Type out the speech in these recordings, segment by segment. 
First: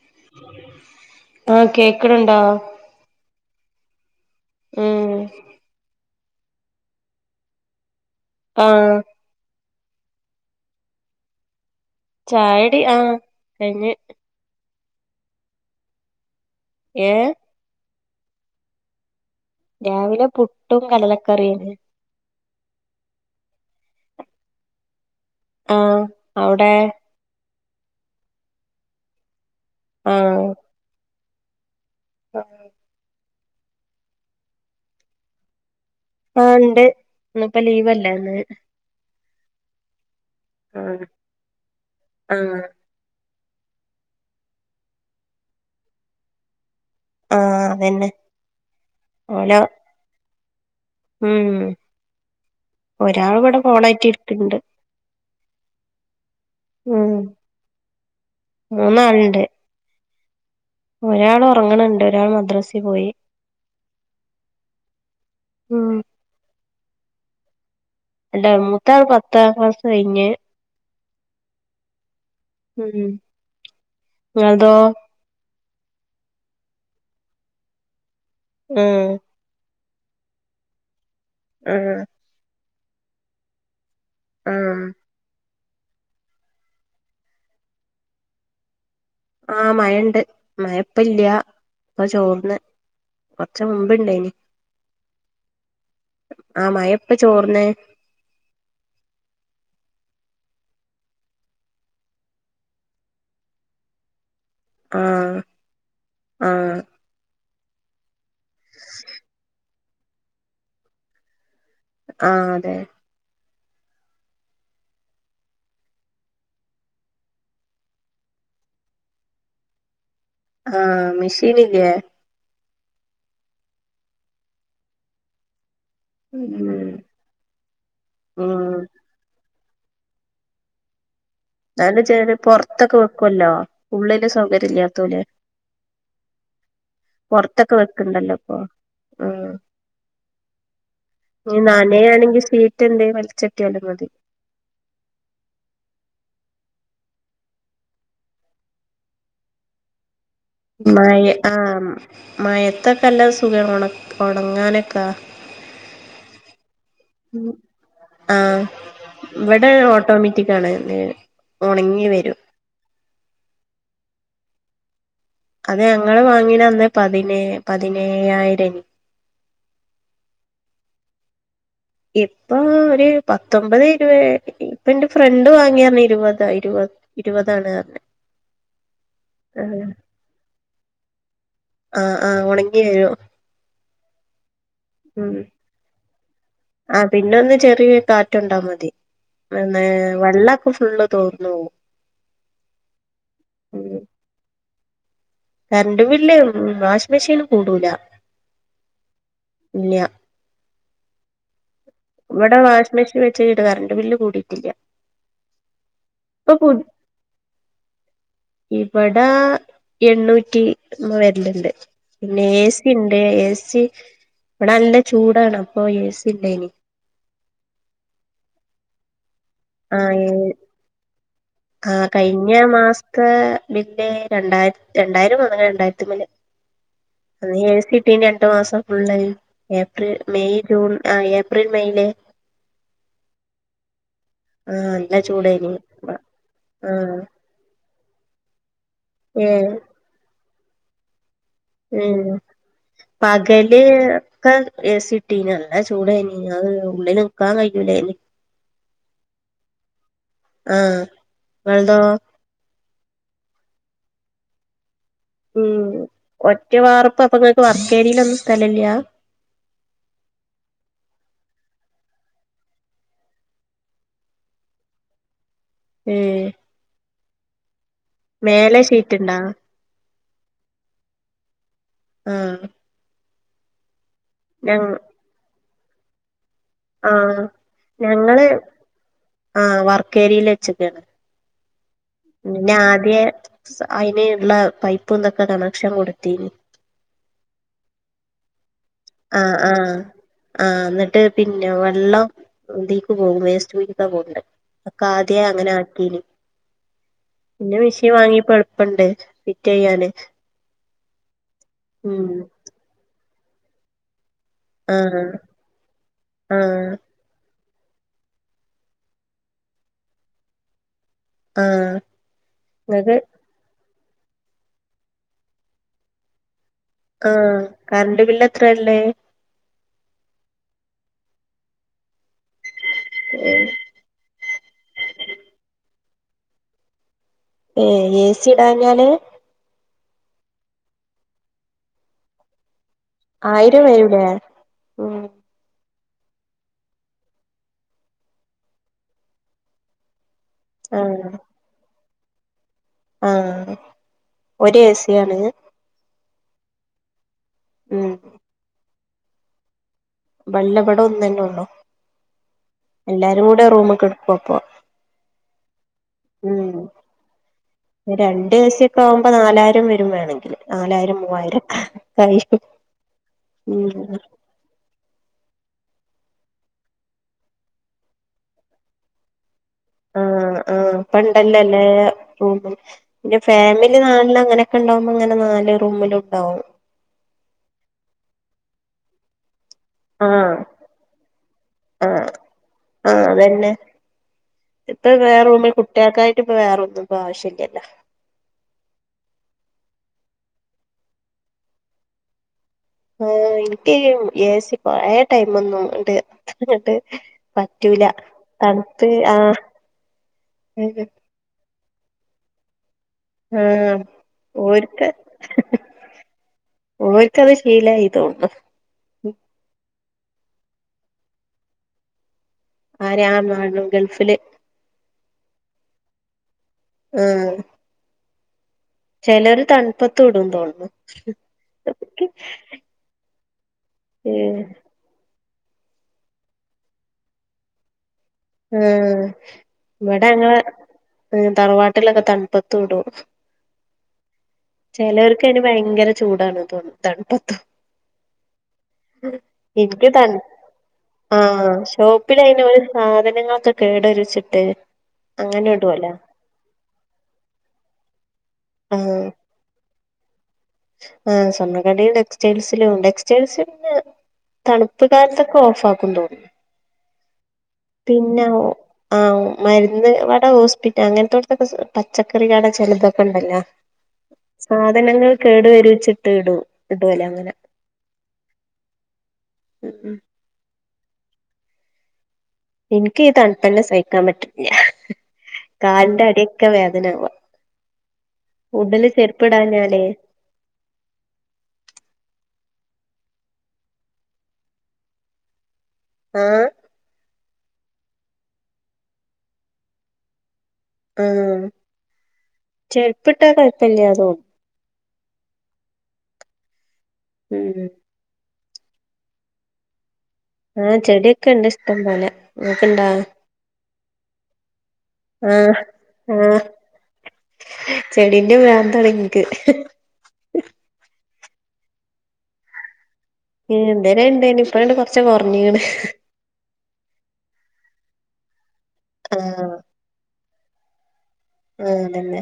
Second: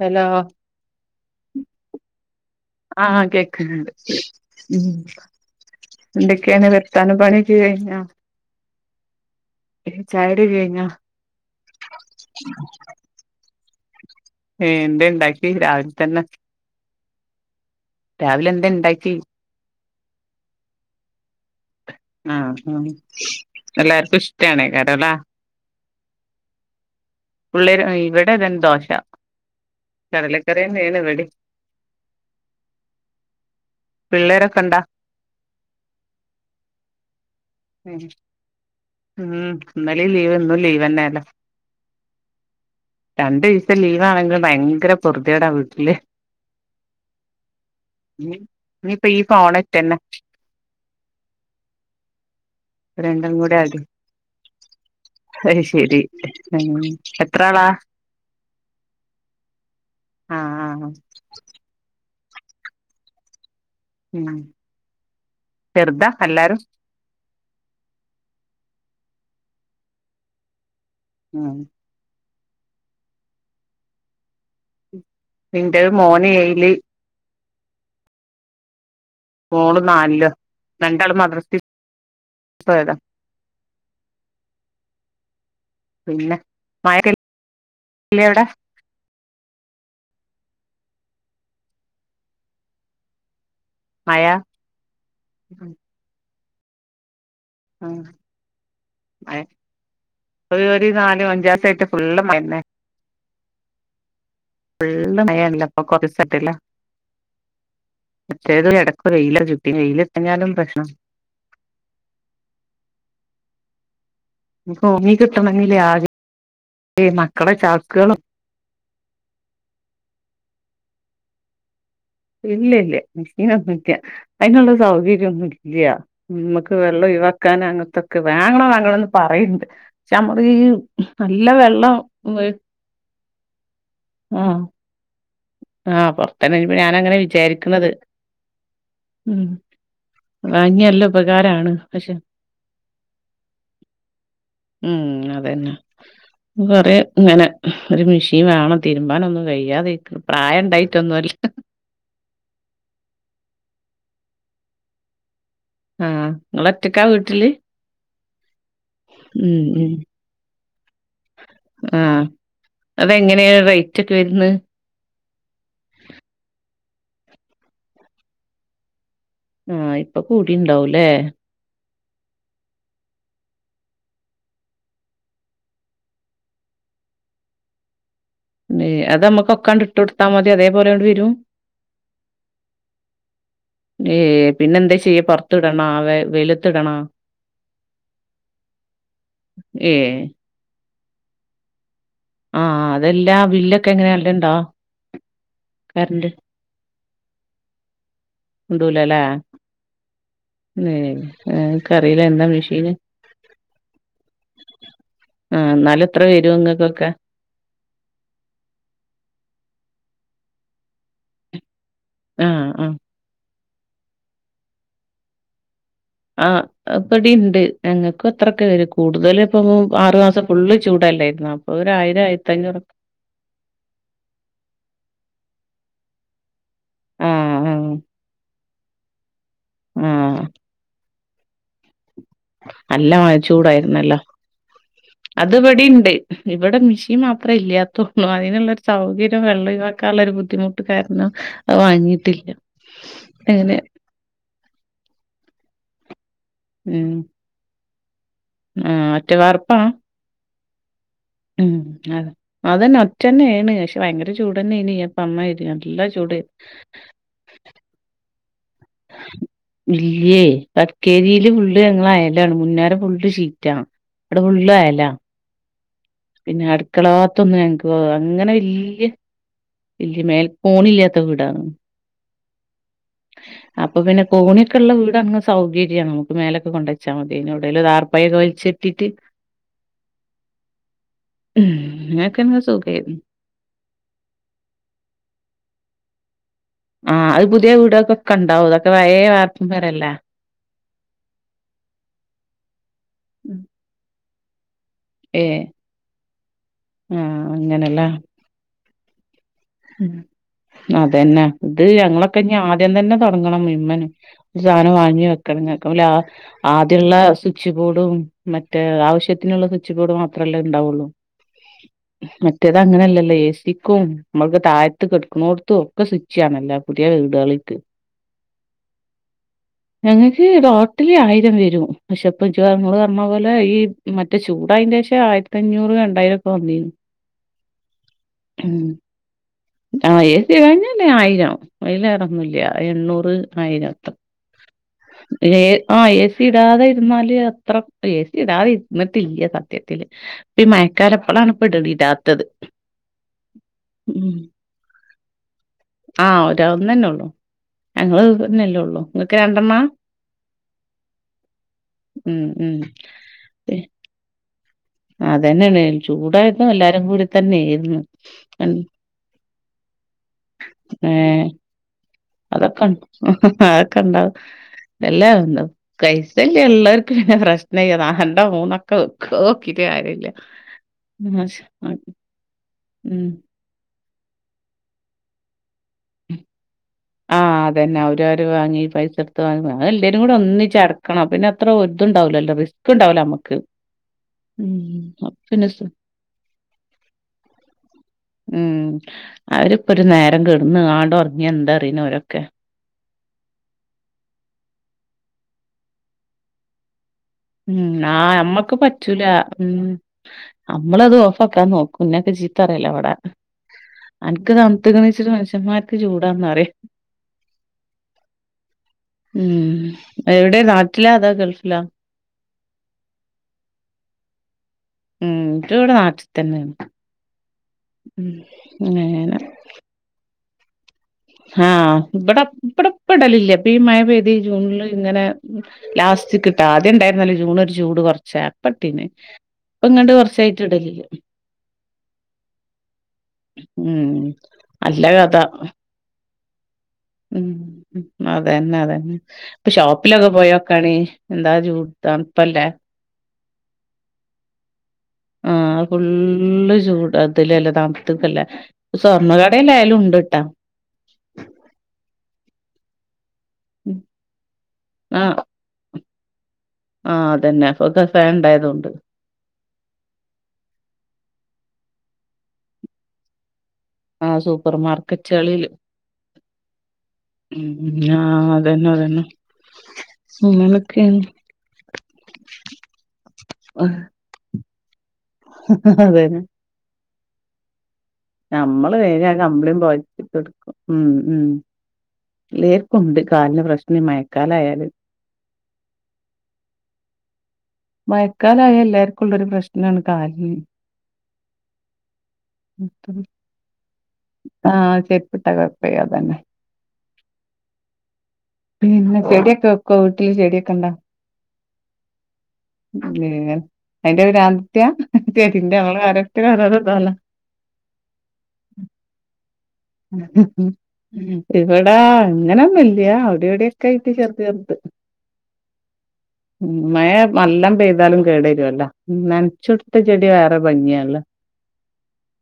Hello ആഹ് കേക്കണുണ്ടോ ആഹ് കേക്ക്ണ് ണ്ട്. ഉം എന്തൊക്കെയാണ് വർത്താനം പണിയൊക്കെകയ്യിഞ്ഞോ? ആഹ് ഏ ചായുടി ഒക്കെ കയ്യിഞ്ഞോ? ചായടി ആഹ് കയ്യ്ഞ്ഞ് ഏ, എന്തേണ്ടാക്കി രാവിൽ തന്നെ ഏ രാവിലെ എന്തെ ഇണ്ടാക്കി രാവിലെ പുട്ടും കടലക്കറിയും [unintelligible] ആഹ് ഉം എല്ലാർക്കും ഇഷ്ടാണേ കടല ആഹ് അവ്ടെ പിള്ളേര് ഇവിടെതന്നെ ദോശ കടലക്കറിന്നേണ് ഇവടിം. ആഹ് പിള്ളേരൊക്കെ ഇണ്ടോ? ആഹ് ഇണ്ട് ഇന്നിപ്പ ലീവ് അല്ലായ [unintelligible] ഉം ഇന്നലിം ലീവ് ഇന്നും ലീവ് ആഹ് തന്നെണല്ലോ ആഹ് രണ്ട് ദീസം ലീവ് ആണെങ്കിലും ഭയങ്കര പൊർതിയേടാ വീട്ടില് ആഹ് അതന്നെ ഉം ഇനി ഇപ്പ ഈ ഓലോ ഫോണേതന്നെ ഉം രണ്ടും ഒരാള് കൂടെ ഇവടെ അടി ഫോണായിട്ട് ഇർക്ക്ണ്ട്. അത് ശരി ഉം എത്ര ആളാ ആഹ് ആഹ് ഒരാള് ഒറങ്ങ്ണ് ണ്ട് ഒരാൾ മദ്രസിൽ പോയി. ഉം ഉം ചെർതാ എല്ലാരും എന്റ മൂത്താൾ പത്താം ക്ലാസ് കയ്യിഞ്ഞ് [unintelligible] മ് മ് ഇങ്ങൾതോ ഇന്റെ മോന് ഏയില് ഉം മോള് നാലോ രണ്ടാള് മദ്ര ആഹ് പ്പെവെര ആഹ് പിന്നെ മഴക്കല്ലേ അവിട ആഹ് മയൊണ്ട് മയപ്പല്ല്യ ഇപ്പൊ ചോർന്ന് കൊർച്ച് മഴ മുമ്പ്ണ്ടാനി ആ മഴപ്പം ചോർന്നേ അയ് ഒരു ഒരു നാലും അഞ്ചാസായിട്ട് ഫുള്ള് മയന്നെ ഫുള്ള് ആഹ് മയല്ലേ പ്പൊ കൊറേസായ്ട്ടില്ലേ ആഹ് മറ്റേത് ഇടക്ക് വെയില ചുറ്റി എയിലെതിരിഞ്ഞാലും പ്രശനാ ആഹ് അതെ ഓങ്ങി കിട്ടണെങ്കില്ലേ ആ ഈ മക്കളെ ചാക്ക്കളും ആഹ് മിഷീനില്ലേ ഇല്ല ഇല്ല മഷീനൊന്നുംല്ലാ അയ്നുള്ള സൗകര്യോന്നുംല്ല മ്മക്ക് ഉം വെള്ളം ഒഴിവാക്കാനാണ് തൊക്കെ വാങ്ങള ഉം വാങ്ങള പറയ്ണ്ട് ചെ നമ്മള് ഈ [unintelligible] നല്ല വെ ന്നാലു ചെലര് പൊർത്തൊക്കെ വെക്കുല്ലോ ഉള്ളില് ആഹ് സൗകര്യല്ലാതോല് ആഹ് പൊർത്തന്നെ ഇൻപ്പൊ ഞാനങ്ങനെ വിചാരിക്കുന്നത്. വെക്ക്ണ്ടല്ലോ ഇപ്പൊ ഉം വാങ്ങിയ നല്ല ഇനി ഉപകാരാണ് പക്ഷെ നനയാണെങ്കി ഷീറ്റ് എന്തേലും വലിച്ചിട്ടിയാലും മതി ഉം അതന്നെ കൊറേ ങ്ങനെ ഒരു മെഷീൻ വേണം തിരുമ്പാനൊന്നും കഴിയാതിരിക്കണു മയ ആഹ് മയത്തൊക്കെല്ലാ സുഖാ ഉണ ഉണങ്ങാനൊക്കാ ആഹ് നിങ്ങളൊറ്റക്കാ വീട്ടില് ആഹ് ഉം വ്ടെ ഉം ഓട്ടോമാറ്റിക്കാണ് ഉണങ്ങി ആഹ് വരും അതെങ്ങനെയാ റേറ്റ് ഒക്കെ വരുന്നത് അത് ഞങ്ങള് വാങ്ങീനന്ന് പതിനേ പതിനേയായിരന് ആഹ് ഇപ്പ കൂടിണ്ടാവൂല്ലേ ഇപ്പൊ ഒരു പത്തൊൻമ്പത് ഇരുപത് ഇപ്പ എന്റെ ഫ്രണ്ട് വാങ്ങിന്നർഞ്ഞ് ഇരുപതാ ഇരുപത് ഇരുപതാള് കേറണെ തേ അതമ്മക്കൊക്കാണ്ട് ഇട്ട് കൊടുത്താ മതി അതേപോലെണ്ട് വരും ആഹ് ആഹ് ഒണങ്ങി വരും ഏ പിന്നെന്താ ചെയ്യ ഉം പൊർത്തു ഇടണോ ആ വെയിലത്തിടാം ആഹ് പിന്നൊന്ന് ചെറിയ കാറ്റൊണ്ടാ മതി. ന്നെ ഏഹ് വെള്ളൊക്കെ ഫുള്ള് തോർന്നോകു ആഹ് അതെല്ലാ ബില്ലൊക്കെ ഉം എങ്ങനെയല്ലണ്ടോ കറണ്ട് ബില്ല് വാഷ് മെഷീൻല് കൂടൂല കൂടൂലലേ ഇല്യ ഏഹ് ഏഹ് ക്കറീല വടെ വാഷിംഗ് മെഷീൻ വെച്ചിട്ട് കരണ്ട് ബില്ല് കൂടിട്ടില്ല ആ എന്നാലു എത്ര വരും ഇങ്ങക്കൊക്കെ ഇവടാ എണ്ണൂറ്റി വെര്ലുണ്ട് പിന്നെ ആഹ് ഏ സി ആഹ് ണ്ട് ഏ സി വ്ട നല്ല ചൂടാണ് അപ്പൊ ഏ സി ആ ഇണ്ടായിനി പടിണ്ട് ഞങ്ങക്കു അത്രൊക്കെ വരും കൂടുതല് പ്പം ആ ആറു മാസം ഫുള്ള് ചൂടല്ലായിരുന്നൊ ആ കഴിഞ്ഞ മാസത്തെ ബില്ല് രണ്ടായിരം രണ്ടായിരം വന്ന രണ്ടായിരത്തി മേല് ആഹ് ഏ ആഹ് സി ഇട്ടിന് രണ്ടു മാസം ഫുള്ള് ഏപ്രിൽ ആഹ് മെയ് ജൂൺ ആ ഏപ്രിൽ മെയ്യില് നല്ല മഴ ചൂടായിരുന്നല്ലോ ആ നല്ല അത് ചൂടായിന് ഇവിടെ ഉണ്ട് ഇവിടെ ആ മിഷീൻ മാ അത്ര ഇല്ലാത്തള്ളൂ അതിനുള്ളൊരു സൗകര്യം ഏ വെള്ളം ഇതാക്കാനുള്ള ഒരു ബുദ്ധിമുട്ട് കാരണം അത് ഉം വാങ്ങിയിട്ടില്ല. അങ്ങനെ പകല് ഏ സി ഇട്ടിന് നല്ല ചൂടായിനി അത് ഉള്ളിൽ നിക്കാൻ കഴിയൂലായിന് ആ ഒറ്റ വാർപ്പാ ആഹ് ഉം അ അതന്നെ ഒറ്റന്നെ ആണ് പക്ഷെ ഭയങ്കര ചൂട് തന്നെ ആണ് സമയില്ലാ നല്ല ചൂട് വർക്ക്‌ ഏരിയൽ ഒന്നും സ്ഥലം ഇല്ല ഇല്ലേ വർക്ക്‌ ഏരിയൽ ഫുള്ള് ഞങ്ങള അയലാണ് മുന്നേരം ഫുള്ള് ഷീറ്റ് ആണ് അവിടെ ഫുള്ള് എല്ലാം ഉം അടുക്കളഭാഗത്തൊന്നും ഞങ്ങക്ക് പോ അങ്ങനെ മേലെ വല്യ ഷീറ്റ്ണ്ടാ ഇല്ല മേൽ കോണില്ലാത്ത വീടാണ് ആഹ് അപ്പൊ പിന്നെ ഞ കോണിയൊക്കെ ഉള്ള വീടാണ് സൗകര്യം മേലക്ക് കൊണ്ടെച്ചാ മതി ആഹ് എവിടേലും താർപ്പായൊക്കെ വലിച്ചു കെട്ടിട്ട് ആഹ്‌ വർക്കേരിയൽ വെച്ചക്കാണ് ഉം പിന്നെ ആദ്യ അയിന് ഉള്ള പൈപ്പ്ന്തൊക്കെ കണക്ഷൻ കൊടുത്തീന് ആഹ് അത് പുതിയ വീടൊക്കൊണ്ടാവു ആഹ് ആഹ് ആഹ് എന്നിട്ട് പിന്നെ വെള്ളം ഇതീക്ക് പോകും വേസ്റ്റ് കുഴിക്ക പോണ്ടെ അതക്ക ആദ്യ ഏഹ് അങ്ങനെ ആക്കീന് ആഹ് പിന്നെ അങ്ങനല്ലേ മിഷിയൻ വാങ്ങിപ്പോ എളുപ്പണ്ട് ഫിറ്റ്‌ ചെയ്യാന് അതന്നെ ഇത് ഞങ്ങളൊക്കെ ഇനി ആദ്യം തന്നെ തുടങ്ങണം മിമ്മന് സാധനം വാങ്ങി ആഹ് വെക്കണം ആഹ് ആദ്യമുള്ള സു സ്വിച്ച് ബോഡും മറ്റേ ആവശ്യത്തിനുള്ള സ്വിച്ച് ബോർഡ് മാത്രമല്ലേ ഉണ്ടാവുള്ളൂ ആഹ് മറ്റേത് ഇങ്ങക്ക് അങ്ങനെല്ലല്ലോ ഏ സിക്കും നമ്മൾക്ക് താഴത്ത് കെടുക്കണോടുത്തും ഒക്കെ സ്വിച്ച് ആണല്ലോ പുതിയ ആഹ് വീടുകൾക്ക് കറണ്ട് ബില്ല് എത്രയള്ളേ ഞങ്ങൾക്ക് ടോട്ടല് ആയിരം വരും പക്ഷെ ഇപ്പ നിങ്ങള് പറഞ്ഞ പോലെ ഈ മറ്റേ ചൂടായിന് ശേഷം ആയിരത്തി അഞ്ഞൂറും രണ്ടായിരം ഒക്കെ വന്നിനു ഏഹ് A C ഇടാഞ്ഞാല് ah A C ഇടാഞ്ഞു തന്നെ ആയിരം അതില് വേറെ ഒന്നും ഇല്ല എണ്ണൂറ് ആയിരം വരും ഇല്ലെ ആഹ് ഏ സി ഇടാതെ ഇരുന്നാല് അത്ര ഏ സി ഇടാതെ ഇരുന്നിട്ടില്ല സത്യത്തില് ഇ മയക്കാലം ആഹ് ഇപ്പളാണ് ഇപ്പ ഇടാത്തത് ആഹ് ഉം ഒരു ഏ സി ആണ് ആ ഒന്ന് തന്നെ ഉള്ളു ഉം ഞങ്ങള്ന്നല്ലേ ഉള്ളു നിങ്ങൾക്ക് രണ്ടെണ്ണ ഇല്ല ഇവിടെ ഒന്ന് തന്നെ ഉള്ളൂ ഉം. എല്ലാരും കൂടെ ഒരു റൂമി കെടക്കും അപ്പൊ അതന്നെയാണ് ചൂടായിരുന്നു ഉം എല്ലാരും കൂടി തന്നെയായിരുന്നു. രണ്ട് ഏ ഉം. സി ക്കെ ആവുമ്പോ നാലായിരം വരും വേണങ്കില് നാലായിരം മൂവായിരം ഒക്കെ അതൊക്കെ അതൊക്കെ ഉണ്ടാവും എല്ലാ ഒന്ന് പൈസ ഇള്ളോർക്ക് [unintelligible] പിന്നെ പ്രശ്നം ഇല്ല രണ്ടോ മൂന്നൊക്കെ വയ്ക്കാം നോക്കിട്ട് കാര്യല്ല റൂമും ഉം പിന്നെ ഫാമിലി നാലിൽ അങ്ങനെക്കെ ഇണ്ടാവുമ്പോ അങ്ങനെ നാല് റൂമിലുണ്ടാവും. ആഹ് അതന്നെ അവവര് വാങ്ങി പൈസ- [unintelligible] എല്ലാവരും കൂടെ ആഹ് ഒന്നിച്ചെടക്കണം പിന്നെ അത്ര ഒരു ആഹ് ഇതുണ്ടാവല്ലോല്ലോ റിസ്ക് ഇണ്ടാവൂല ആഹ് അമ്മക്ക്. അതന്നെ ഇപ്പൊ വേറെ റൂമി സു കുട്ടിയക്കായിട്ട് ഇപ്പ വേറൊന്നും ഇപ്പം ആവശ്യല്ല്യല്ല. ഉം അവരിപ്പോ ഒരു നേരം കിടന്ന്ങ്ങണ്ട് ഒറങ്ങി ന്താ അറീനവരൊക്കെ ആ എനിക്ക്ഈ എസി കൊറെ ടൈമൊ ന്നും ഇങ്ങട്ട് അതിങ്ങട്ട് ഉം ആ നമ്മക്ക് പറ്റൂല ഉ നമ്മളത് ഓഫാ ക്കാൻ നോക്കും കുഞ്ഞൊക്ക ചീത്താറല്ല ഇവിടെ ആ ഓര്ക്ക്, മനുഷ്യന്മാർക്ക് ചൂടാന്ന് പറയും ഓര്ക്കത് ശീലായി തോന്നുന്നു. ഉം എവിടെ നാട്ടിലാ അതാ ഗൾഫിലാ ആ ഞാ നാട് ഗൾഫില്. ഉം ഇട്ട ഇവിടെ നാട്ടിതന്നെണ്. ഉം ഉം അങ്ങനെ ചെലോര് തണുപത്ത് ഇടുന്നു തോന്നുന്നു. ആ വിട പ്പ ടപ്പടലില്ല്യ. പ്പ ഈ മയപെയ്തേശൊള്ള ഇങ്ങനെ ലാസ്റ്റ് കിട്ടാ ആദ്യം ഇണ്ടായിരുന്നല്ലോ ജൂണ് ഒരു ചൂട് കൊർച്ചെ ഉം ഇവിടെ ഞങ്ങളെ ഇടലില്ല ഉം തറവാട്ടിലൊക്കെ തണുപത്ത് ഇടു ഉം നല്ല കഥ ച്ചെലൊര്ക്ക് അതിന് ഭയങ്കര ചൂടാണ് തോന്നുണു ഉം അതന്നെ, അതന്നെ. ഇപ്പൊ എനിക്ക് ഷോപ്പിലൊക്കെ തണു പോയോക്കണി എന്താ ചൂ തണുപ്പല്ലേ. സാദനങ്ങക്കൊക്കെ ഇവിടരിച്ചിട്ട് ആ ഫുള്ള് ചൂട് അതിലല്ല താമത്തില്ല സ്വർണ്ണ- അലായാലും ഉണ്ട്ട്ടാ. ആ സ്വർണ്ണക്കടെ ടെക്സ്റ്റൈൽസിലുംണ്ട്. ടെക്സ്റ്റൈൽസി പിന്നെ തണുപ്പ് കാലത്തൊ ഓഫാക്കും തോന്നുന്നു. ആ അതന്നെ. ഇപ്പൊ കസായ പിന്നെ ങ്ങ് ഉണ്ടായതുകൊണ്ട് ആ മരുന്ന് വ്ട ഹോസ്പിറ്റ അങ്ങനത്തോക്ക പ്രശ് പച്ചക്കറി ക്കട ചെലതക്കണ്ടല്ലോ. ആഹ് സൂപ്പർ സാധനങ്ങൾ മാർക്കറ്റുകളിൽ കേടു വരുച്ചിട്ട് ഇടു ഇടുലെ അങ്ങന. ആ അതന്നെ, അതന്നെ. ഉം, ഉം. സുമനോക്കെന്ന് എനിക്ക് ഈ തണുപ്പന്നെ സഹിക്കാൻ പറ്റണില്ല കാലിന്റെ അതന്നെ അടിയൊക്കെ വേദനാവുവ. നമ്മള് വേഗം ആ കമ്പിളിയും ചെരുപ്പിടാഞ്ഞാലേ പൊതച്ച് ഇട്ടോടു ഉം, ഉം എലെർക്കുണ്ട് കാലിന് പ്രശ്നം മയക്കാലായാല്. ആ മയക്കാലായ എല്ലാവർക്കുംള്ളൊരു പ്രശ്നാണ് കാല്. ആ ചെരുപ്പിട്ടാ കുഴപ്പില്ല്യന്നൊ. ആഹ് ചെരിപ്പിട്ട കുഴപ്പില്ല അതന്നെ [unintelligible] പിന്നെ ചെടിയൊക്കെ ഒക്കെ വീട്ടില് ചെടി ആ ചെടിയൊക്കെ ഇണ്ട് ഇഷ്ടം പോല. നിങ്ങക്ക് ഇണ്ടാ? എന്റെ പേര് ആദിത്യ. ആഹ്, ആഹ് ചെടിന്റെ പ്രാന്താണെനിക്ക്. ഉം ഇവിടാ അങ്ങനൊന്നുല്ല്യ. ഏ ന്തേന ഇണ്ടേന്ന് ഇപ്പണ്ട് കൊറച്ച കുറഞ്ഞണ് ഉം മഴ മല്ലാം പെയ്താലും കേടരുല്ലോ ആഹ് നനച്ചുടുത്ത ചെടി വേറെ ഭംഗിയാല്ലെ ആ അതന്നെ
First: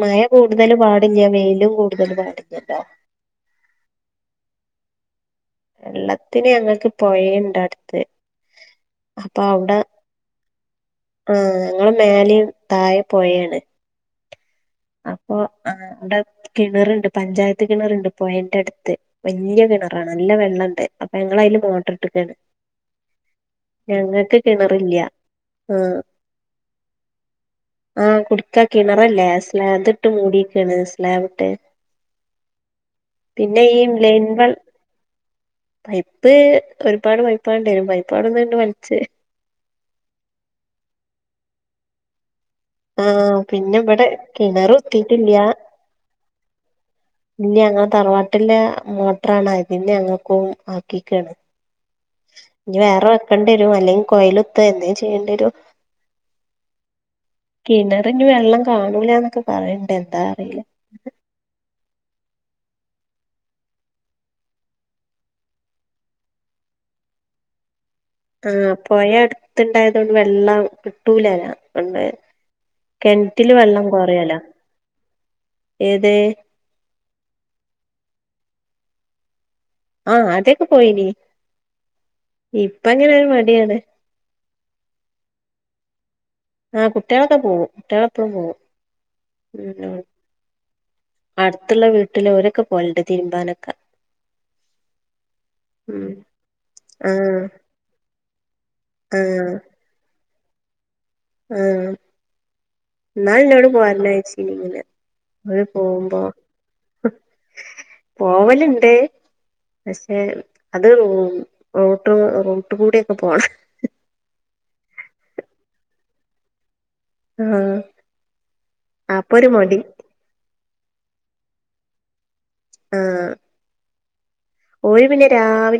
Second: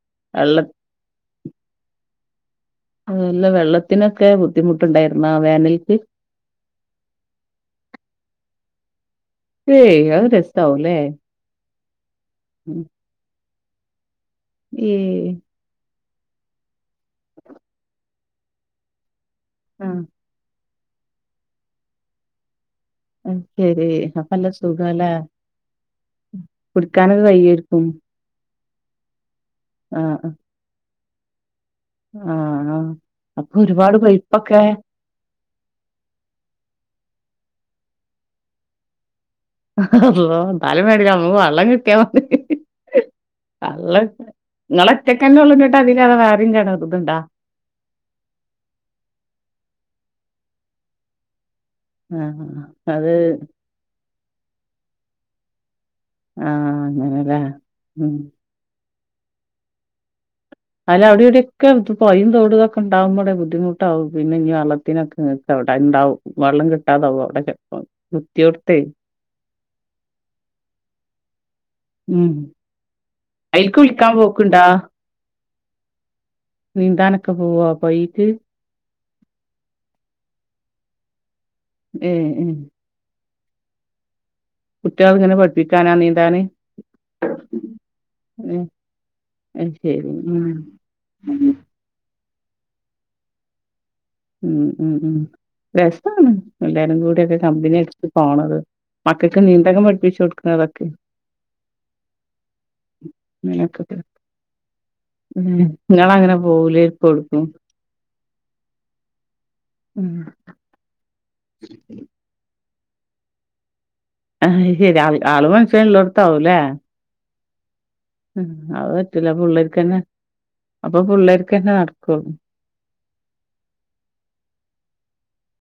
മയ വെള്ള കൂടുതൽ പാടില്ല. വെ യിലും കൂടുതൽ പാടില്ലല്ലോ. അത നല്ല വെള്ളത്തിനൊക്കെ ബുദ്ധിമുട്ടുണ്ടായിുന്ന ആ വോനൽക്ക് ത്തിന് ഞങ്ങൾക്ക് പോയേണ്ട് അടുത്ത് അപ്പൊ അവ്ടെ ഏയ് അത് രസാവൂലേ ആ ഞങ്ങള് മേലിം ഉം. താഴെ പുഴേണ്. ഏ ആഹ ഇവിടെ കിണറുണ്ട് പഞ്ചായത്ത് കിണറുണ്ട് പോയെന്റെ അടുത്ത് വലിയ ആ കിണറാണ് നല്ല വെള്ളംണ്ട് അപ്പൊ ഞങ്ങളതില് മോട്ടർടുക്കയാണ് അത് ശെരി അപ്പൊല്ല കിണറില്ല സുഗാലെ ആഹ് പുട്ക്കാനൊക്കെ കയ്യേര്ക്കും. ആഹ് കുടിക്കാ കിണറല്ലേ സ്ലാബ് ഇട്ട് മൂടക്കണ് സ്ലാബ് ഇട്ട് ആ ആ അപ്പൊ പിന്നെ ഈ ഒരുപാട് ലൈൻ വൾ പൈപ്പൊക്കെ പൈപ്പ് ഒരുപാട് പൈപ്പ് വേണ്ടിവരും പൈപ്പാടൊന്നണ്ട് വലിച്ച അള്ളോ ന്നാലും വേണ്ടില്ല നമ്മു വള്ളം കിട്ടിയാ മതി. ആഹ പിന്നെ ഇവിടെ കിണർ കുത്തിട്ടില്ല ഇ അതില അത് വേറെണ ഇതുണ്ടോ ഇന്നെ ഞങ്ങ തറവാട്ടിലെ മോട്ടറാണ് ആയിമിന്ന് ഞങ്ങൾക്കു ആക്കിക്കാണ് ആ ഇനി വേറെ അത് വെക്കേണ്ടി വരും അല്ലെങ്കിൽ കൊയിലുത്ത് എന്തേ ചെയ്യേണ്ടി വരും ആ അങ്ങനല്ലേ ഉം കിണറിന് വെള്ളം കാണൂല എന്നൊക്കെ പറയണ്ട് എന്താ അറിയില്ല അല്ല അവിടെ ഇവിടെക്കെ ത് പൊയിം തോടുതൊക്കെണ്ടാവുമ്പടെ ബുദ്ധിമുട്ടാവും പിന്നെഞ്ഞി വള്ളത്തിനൊക്കെടെ ഉണ്ടാവും. വെള്ളം കിട്ടാതാവോ അവിടെ [inaudible] ആഹ കുത്തിയോടത്തേ പുയ അടുത്തണ്ടായത് കൊണ്ട് വെള്ളം കിട്ടൂല്ലഅങ്ങനെ എന്തെ ഉം കിണറ്റില് അതിൽക്ക് വെള്ളം വിളിക്കാൻ കുറയാലോ പോക്കുണ്ടാ ഏത് നീന്താനക്ക പോവാ പോയയിൽ ആഹ അതൊക്കെ പോയിന് ഏ മ്മ് അപ്പൊ അങ്ങനെ ഒരു മടിയാണ് കുട്ട്യാള് ങ്ങനെ പഠിപ്പിക്കാനാ നീന്താന്. ആഹ കുട്ടികളക്കെ പോകവും കുട്ടികൾ എപ്പോഴും പോവും ഏ അത് ശരി ഉം അടുത്ത്ള്ള വീട്ടില്ഓരൊക്കെ പോലണ്ട് തിരുമ്പാനൊക്ക ഉം ഉം ഉം രസമാണ് എല്ലാരും കൂടിക്കെ ആഹ് കമ്പനി അടിച്ചു പോണത് മക്കൾക്ക് ആഹ് നീന്തകം പഠിപ്പിച് കൊടുക്കുന്നതൊക്കെ ആഹ് എന്നാല ഇന്നോട് പോവാറില്ലച്ചിങ്ങന മ്മ് നിങ്ങൾ അങ്ങനെ പോവുലപ്പ എടുക്കും പോവല്ണ്ട് പക്ഷെ അത് [unintelligible] കൂടൊക്കെ പോകണം ആ ശരി ആൾ മനുഷ്യൻല്ലോർത്താവൂലെ ആഹ് ഉം അത് പറ്റില്ല അപ്പൊ ഒരു മടി പുള്ളർക്ക്ന്നെ അപ്പൊ പിള്ളേർക്ക്ന്നെ നടക്കുവുള്ളൂ ആഹ്. കോഴി പിന്നെ രാവിൽ